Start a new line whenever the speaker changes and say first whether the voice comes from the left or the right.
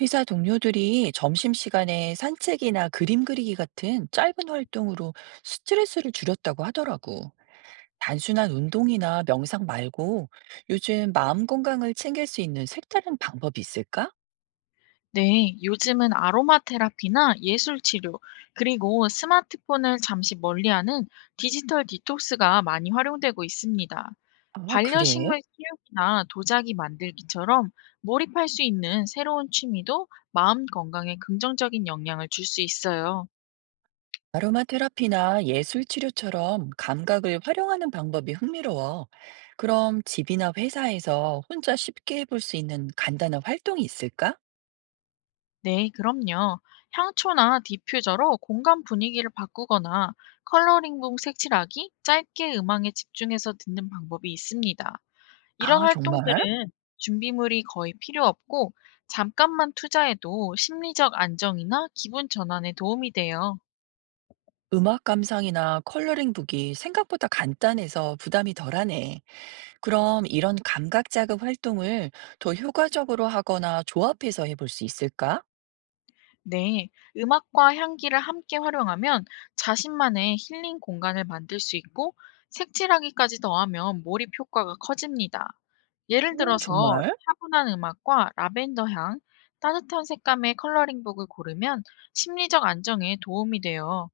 right: 회사 동료들이 점심시간에 산책이나 그림 그리기 같은 짧은 활동으로 스트레스를 줄였다고 하더라고. 단순한 운동이나 명상 말고 요즘 마음 건강을 챙길 수 있는 색다른 방법이 있을까?
left: 네, 요즘은 아로마 테라피나 예술 치료, 그리고 스마트폰을 잠시 멀리하는 디지털 디톡스가 많이 활용되고 있습니다.
right: 아, 그래?
left: 반려식물 키우기나 도자기 만들기처럼 몰입할 수 있는 새로운 취미도 마음 건강에 긍정적인 영향을 줄 수 있어요.
right: 아로마 테라피나 예술 치료처럼 감각을 활용하는 방법이 흥미로워. 그럼 집이나 회사에서 혼자 쉽게 해볼 수 있는 간단한 활동이 있을까?
left: 네, 그럼요. 향초나 디퓨저로 공간 분위기를 바꾸거나 컬러링북 색칠하기, 짧게 음악에 집중해서 듣는 방법이 있습니다. 이런
right: 아, 정말?
left: 활동들은 준비물이 거의 필요 없고 잠깐만 투자해도 심리적 안정이나 기분 전환에 도움이 돼요.
right: 음악 감상이나 컬러링북이 생각보다 간단해서 부담이 덜하네. 그럼 이런 감각 자극 활동을 더 효과적으로 하거나 조합해서 해볼 수 있을까?
left: 네, 음악과 향기를 함께 활용하면 자신만의 힐링 공간을 만들 수 있고 색칠하기까지 더하면 몰입 효과가 커집니다. 예를
right: 오,
left: 들어서
right: 정말?
left: 차분한 음악과 라벤더 향, 따뜻한 색감의 컬러링북을 고르면 심리적 안정에 도움이 돼요.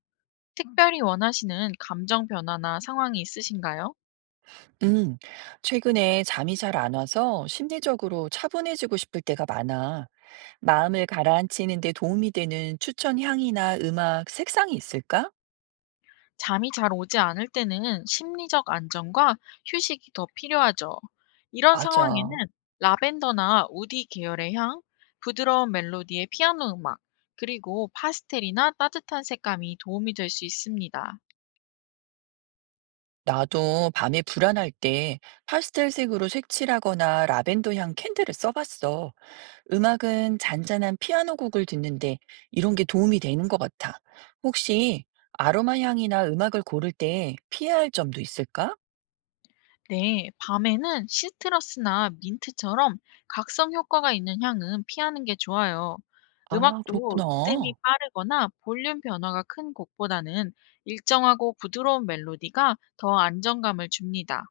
left: 특별히 원하시는 감정 변화나 상황이 있으신가요?
right: 음, 최근에 잠이 잘 안 와서 심리적으로 차분해지고 싶을 때가 많아. 마음을 가라앉히는 데 도움이 되는 추천 향이나 음악, 색상이 있을까?
left: 잠이 잘 오지 않을 때는 심리적 안정과 휴식이 더 필요하죠. 이런
right: 맞아.
left: 상황에는 라벤더나 우디 계열의 향, 부드러운 멜로디의 피아노 음악, 그리고 파스텔이나 따뜻한 색감이 도움이 될 수 있습니다.
right: 나도 밤에 불안할 때 파스텔 색으로 색칠하거나 라벤더 향 캔들을 써봤어. 음악은 잔잔한 피아노 곡을 듣는데 이런 게 도움이 되는 것 같아. 혹시 아로마 향이나 음악을 고를 때 피해야 할 점도 있을까?
left: 네, 밤에는 시트러스나 민트처럼 각성 효과가 있는 향은 피하는 게 좋아요.
right: 아,
left: 음악도 리듬이
right: 그렇구나.
left: 빠르거나 볼륨 변화가 큰 곡보다는 일정하고 부드러운 멜로디가 더 안정감을 줍니다.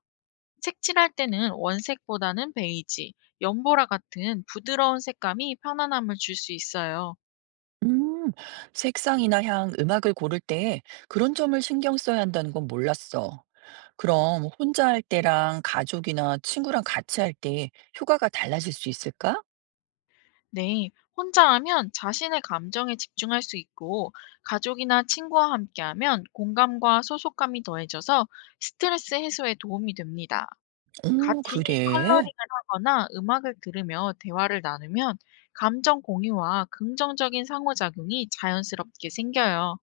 left: 색칠할 때는 원색보다는 베이지, 연보라 같은 부드러운 색감이 편안함을 줄 수 있어요.
right: 음, 색상이나 향, 음악을 고를 때 그런 점을 신경 써야 한다는 건 몰랐어. 그럼 혼자 할 때랑 가족이나 친구랑 같이 할 때 효과가 달라질 수 있을까?
left: 네, 혼자 하면 자신의 감정에 집중할 수 있고, 가족이나 친구와 함께 하면 공감과 소속감이 더해져서 스트레스 해소에 도움이 됩니다.
right: 오,
left: 같이
right: 그래.
left: 컬러링을 하거나 음악을 들으며 대화를 나누면 감정 공유와 긍정적인 상호작용이 자연스럽게 생겨요.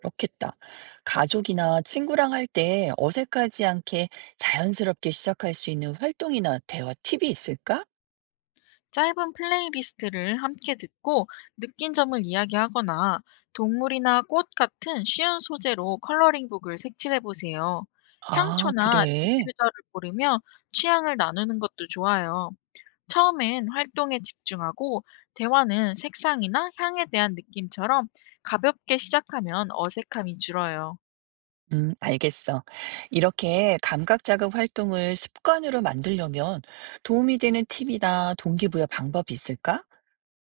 right: 그렇겠다. 가족이나 친구랑 할 때 어색하지 않게 자연스럽게 시작할 수 있는 활동이나 대화 팁이 있을까?
left: 짧은 플레이리스트를 함께 듣고 느낀 점을 이야기하거나 동물이나 꽃 같은 쉬운 소재로 컬러링북을 색칠해 보세요.
right: 아,
left: 향초나
right: 그래.
left: 디퓨저를 고르며 취향을 나누는 것도 좋아요. 처음엔 활동에 집중하고 대화는 색상이나 향에 대한 느낌처럼 가볍게 시작하면 어색함이 줄어요.
right: 알겠어. 이렇게 감각 자극 활동을 습관으로 만들려면 도움이 되는 팁이나 동기부여 방법이 있을까?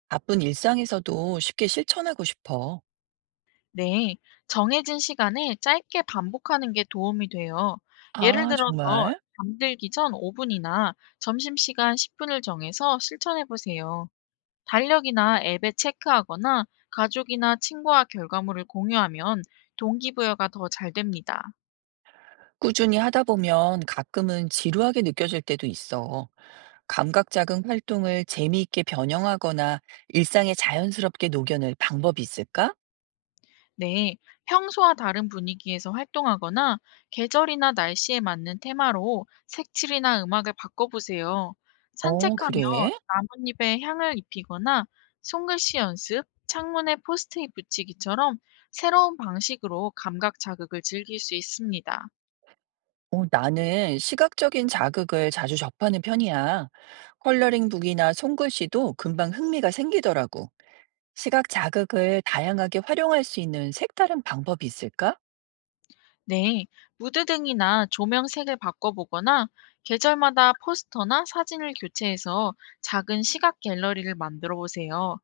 right: 바쁜 일상에서도 쉽게 실천하고 싶어.
left: 네, 정해진 시간에 짧게 반복하는 게 도움이 돼요. 예를
right: 아,
left: 들어서
right: 정말?
left: 잠들기 전 5분이나 점심시간 10분을 정해서 실천해 보세요. 달력이나 앱에 체크하거나 가족이나 친구와 결과물을 공유하면 동기부여가 더 잘 됩니다.
right: 꾸준히 하다 보면 가끔은 지루하게 느껴질 때도 있어. 감각 자극 활동을 재미있게 변형하거나 일상에 자연스럽게 녹여낼 방법이 있을까?
left: 네, 평소와 다른 분위기에서 활동하거나 계절이나 날씨에 맞는 테마로 색칠이나 음악을 바꿔보세요.
right: 어,
left: 산책하며
right: 그래?
left: 나뭇잎에 향을 입히거나 손글씨 연습, 창문에 포스트잇 붙이기처럼 새로운 방식으로 감각 자극을 즐길 수 있습니다.
right: 어, 나는 시각적인 자극을 자주 접하는 편이야. 컬러링북이나 손글씨도 금방 흥미가 생기더라고. 시각 자극을 다양하게 활용할 수 있는 색다른 방법이 있을까?
left: 네, 무드 등이나 조명 색을 바꿔보거나 계절마다 포스터나 사진을 교체해서 작은 시각 갤러리를 만들어 보세요.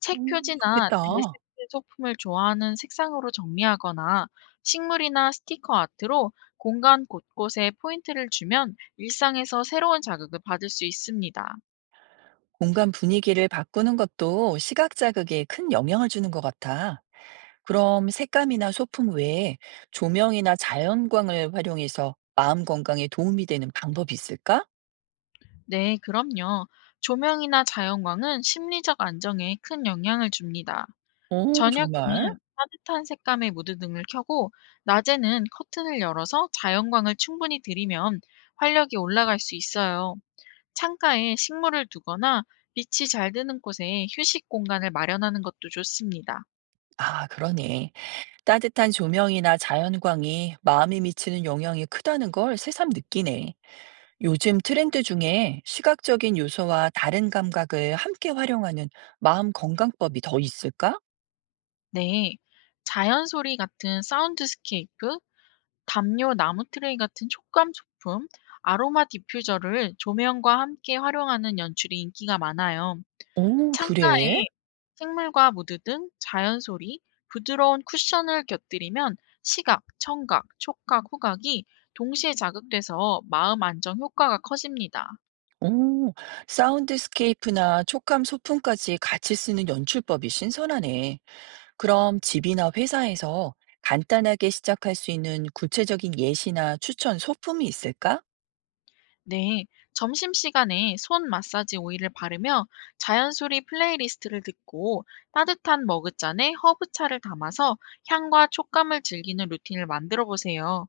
left: 책 표지나
right: 좋겠다.
left: 데스크 소품을 좋아하는 색상으로 정리하거나 식물이나 스티커 아트로 공간 곳곳에 포인트를 주면 일상에서 새로운 자극을 받을 수 있습니다.
right: 공간 분위기를 바꾸는 것도 시각 자극에 큰 영향을 주는 것 같아. 그럼 색감이나 소품 외에 조명이나 자연광을 활용해서 마음 건강에 도움이 되는 방법이 있을까?
left: 네, 그럼요. 조명이나 자연광은 심리적 안정에 큰 영향을 줍니다.
right: 오, 정말?
left: 저녁에는 따뜻한 색감의 무드등을 켜고 낮에는 커튼을 열어서 자연광을 충분히 들이면 활력이 올라갈 수 있어요. 창가에 식물을 두거나 빛이 잘 드는 곳에 휴식 공간을 마련하는 것도 좋습니다.
right: 아, 그러네. 따뜻한 조명이나 자연광이 마음에 미치는 영향이 크다는 걸 새삼 느끼네. 요즘 트렌드 중에 시각적인 요소와 다른 감각을 함께 활용하는 마음 건강법이 더 있을까?
left: 네. 자연 소리 같은 사운드스케이프 담요 나무 트레이 같은 촉감 소품, 아로마 디퓨저를 조명과 함께 활용하는 연출이 인기가 많아요.
right: 오, 그래?
left: 창가에 식물과 무드 등 자연 소리, 부드러운 쿠션을 곁들이면 시각, 청각, 촉각, 후각이 동시에 자극돼서 마음 안정 효과가 커집니다.
right: 오, 사운드스케이프나 촉감 소품까지 같이 쓰는 연출법이 신선하네. 그럼 집이나 회사에서 간단하게 시작할 수 있는 구체적인 예시나 추천 소품이 있을까?
left: 네, 점심시간에 손 마사지 오일을 바르며 자연소리 플레이리스트를 듣고 따뜻한 머그잔에 허브차를 담아서 향과 촉감을 즐기는 루틴을 만들어 보세요.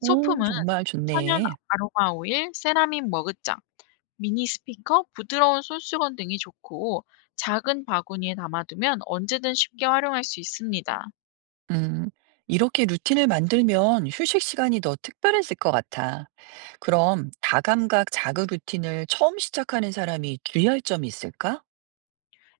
right: 오,
left: 소품은
right: 정말
left: 천연
right: 좋네.
left: 아로마 오일, 세라믹 머그잔, 미니 스피커, 부드러운 손수건 등이 좋고 작은 바구니에 담아두면 언제든 쉽게 활용할 수 있습니다.
right: 음, 이렇게 루틴을 만들면 휴식 시간이 더 특별해질 것 같아. 그럼 다감각 자극 루틴을 처음 시작하는 사람이 주의할 점이 있을까?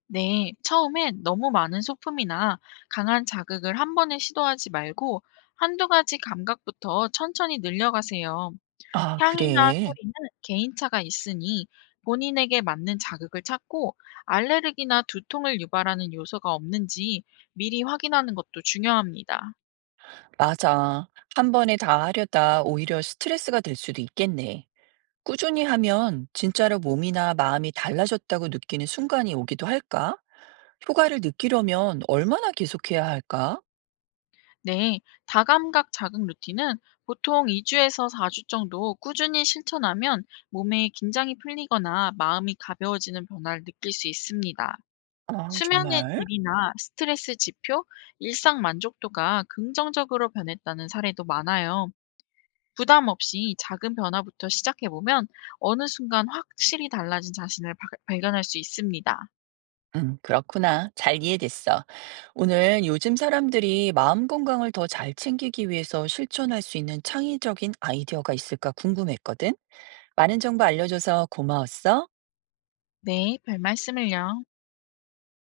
left: 네, 처음엔 너무 많은 소품이나 강한 자극을 한 번에 시도하지 말고 한두 가지 감각부터 천천히 늘려가세요.
right: 아,
left: 향이나
right: 그래.
left: 소리는 개인차가 있으니 본인에게 맞는 자극을 찾고 알레르기나 두통을 유발하는 요소가 없는지 미리 확인하는 것도 중요합니다.
right: 맞아. 한 번에 다 하려다 오히려 스트레스가 될 수도 있겠네. 꾸준히 하면 진짜로 몸이나 마음이 달라졌다고 느끼는 순간이 오기도 할까? 효과를 느끼려면 얼마나 계속해야 할까?
left: 네, 다감각 자극 루틴은 보통 2주에서 4주 정도 꾸준히 실천하면 몸에 긴장이 풀리거나 마음이 가벼워지는 변화를 느낄 수 있습니다.
right: 아,
left: 수면의
right: 정말?
left: 질이나 스트레스 지표, 일상 만족도가 긍정적으로 변했다는 사례도 많아요. 부담 없이 작은 변화부터 시작해보면 어느 순간 확실히 달라진 자신을 발견할 수 있습니다.
right: 그렇구나. 잘 이해됐어. 오늘 요즘 사람들이 마음 건강을 더 잘 챙기기 위해서 실천할 수 있는 창의적인 아이디어가 있을까 궁금했거든. 많은 정보 알려줘서 고마웠어.
left: 네, 별 말씀을요.